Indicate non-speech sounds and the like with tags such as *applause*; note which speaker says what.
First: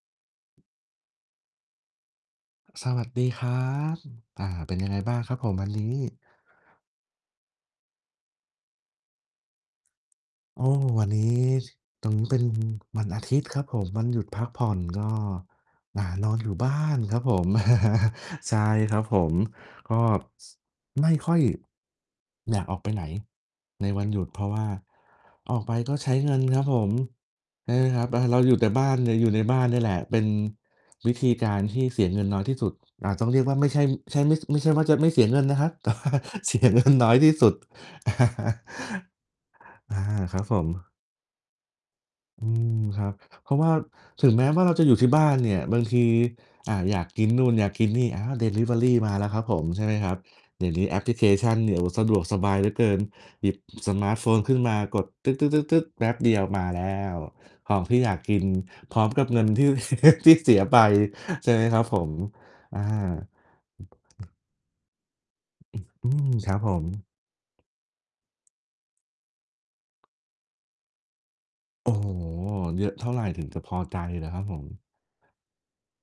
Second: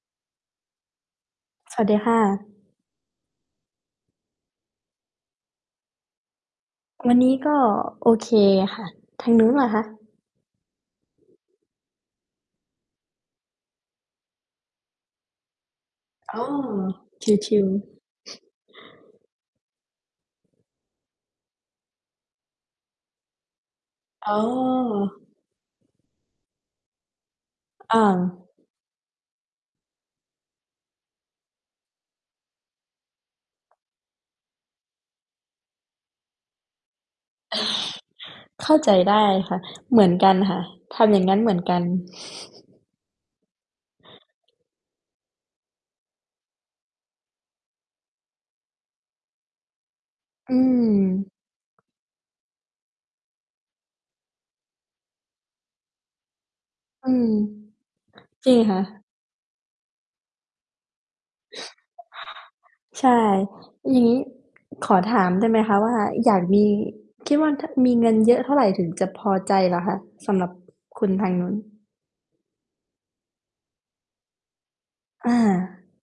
Speaker 1: สวัสดีค่ะ
Speaker 2: สวัสดีครับ อ่า เป็นยังไงบ้างครับผมวันนี้?
Speaker 1: วันนี้ก็โอเคค่ะ ทางนู้นล่ะคะ?
Speaker 2: โอ้ วันนี้ ต๋งเป็นวันอาทิตย์ครับผม วันหยุดพักผ่อน ก็ อ่า นอ
Speaker 1: อ
Speaker 2: น
Speaker 1: ๋อ
Speaker 2: อยู่บ้านครับผ
Speaker 1: ช
Speaker 2: ม
Speaker 1: ิล ๆ
Speaker 2: *chuckles* ใช่ครับผม ก็ ไม่ค่อย อยากออกไปไหนในวันหยุด
Speaker 1: อ๋
Speaker 2: เ
Speaker 1: อ
Speaker 2: พราะว่าออกไปก็ใช้เงินครับผม ใช่ไหมค
Speaker 1: อ
Speaker 2: รั
Speaker 1: า
Speaker 2: บ เราอยู่แต่บ้าน หรืออยู่ในบ้านนี่แหละ เป็นวิธีการที่เสียเงินน้อยที่สุด อ่า ต้องเรียกว่าไม่ใช่ ใช่ ไม่ใช่ว่าจะไม่เสียเงินนะครับ แต่ว่าเสียเงิน น้อยที่สุด *chuckles*
Speaker 1: เข้าใจได้ค่ะ
Speaker 2: อ
Speaker 1: เ
Speaker 2: า
Speaker 1: หมือนกั
Speaker 2: ค
Speaker 1: น
Speaker 2: รับ
Speaker 1: ค
Speaker 2: ผ
Speaker 1: ่ะ
Speaker 2: ม
Speaker 1: ทำอย่างงั้นเหมือนกัน
Speaker 2: อืม
Speaker 1: *chuckles*
Speaker 2: ครับ เพราะว่าถึงแม้ว่าเราจะอยู่ที่บ้านเนี่ย บางที อ่า อยากกินนู่นอยากกินนี่ อา ดิลิเวอรีมาแล้วครับผม ใช่ไหมครับ
Speaker 1: อื
Speaker 2: เดี๋ยวนี้แอปพลิเค
Speaker 1: ม
Speaker 2: ชันเนี่ย โอ้โฮ สะดวกสบายเหลือเกิน หยิบสมาร์ตโฟนขึ้นมากดตึ๊ด ๆ ๆ แป๊บเดียวมาแล้
Speaker 1: อื
Speaker 2: ว
Speaker 1: ม
Speaker 2: ของที่อยากกิน
Speaker 1: จริงค่
Speaker 2: พร้
Speaker 1: ะ
Speaker 2: อมกับเงินที่ ที่เสีย ไป ใช่ไหมครับผม อา
Speaker 1: ใช่ อย่างงี้ขอถามได้ไหมคะ
Speaker 2: อือ
Speaker 1: ว่า
Speaker 2: อื
Speaker 1: อ
Speaker 2: ม
Speaker 1: ยาก
Speaker 2: ครั
Speaker 1: ม
Speaker 2: บ
Speaker 1: ี
Speaker 2: ผม
Speaker 1: คิดว่า ถ้ามีเงินเยอะเท่าไรถึงจะพอใจเหรอคะ? สำหรับคุณทางนู้น
Speaker 2: โอ้โฮ เยอะเท่าไรถึงจะพอใจเหรอครับผม?
Speaker 1: อา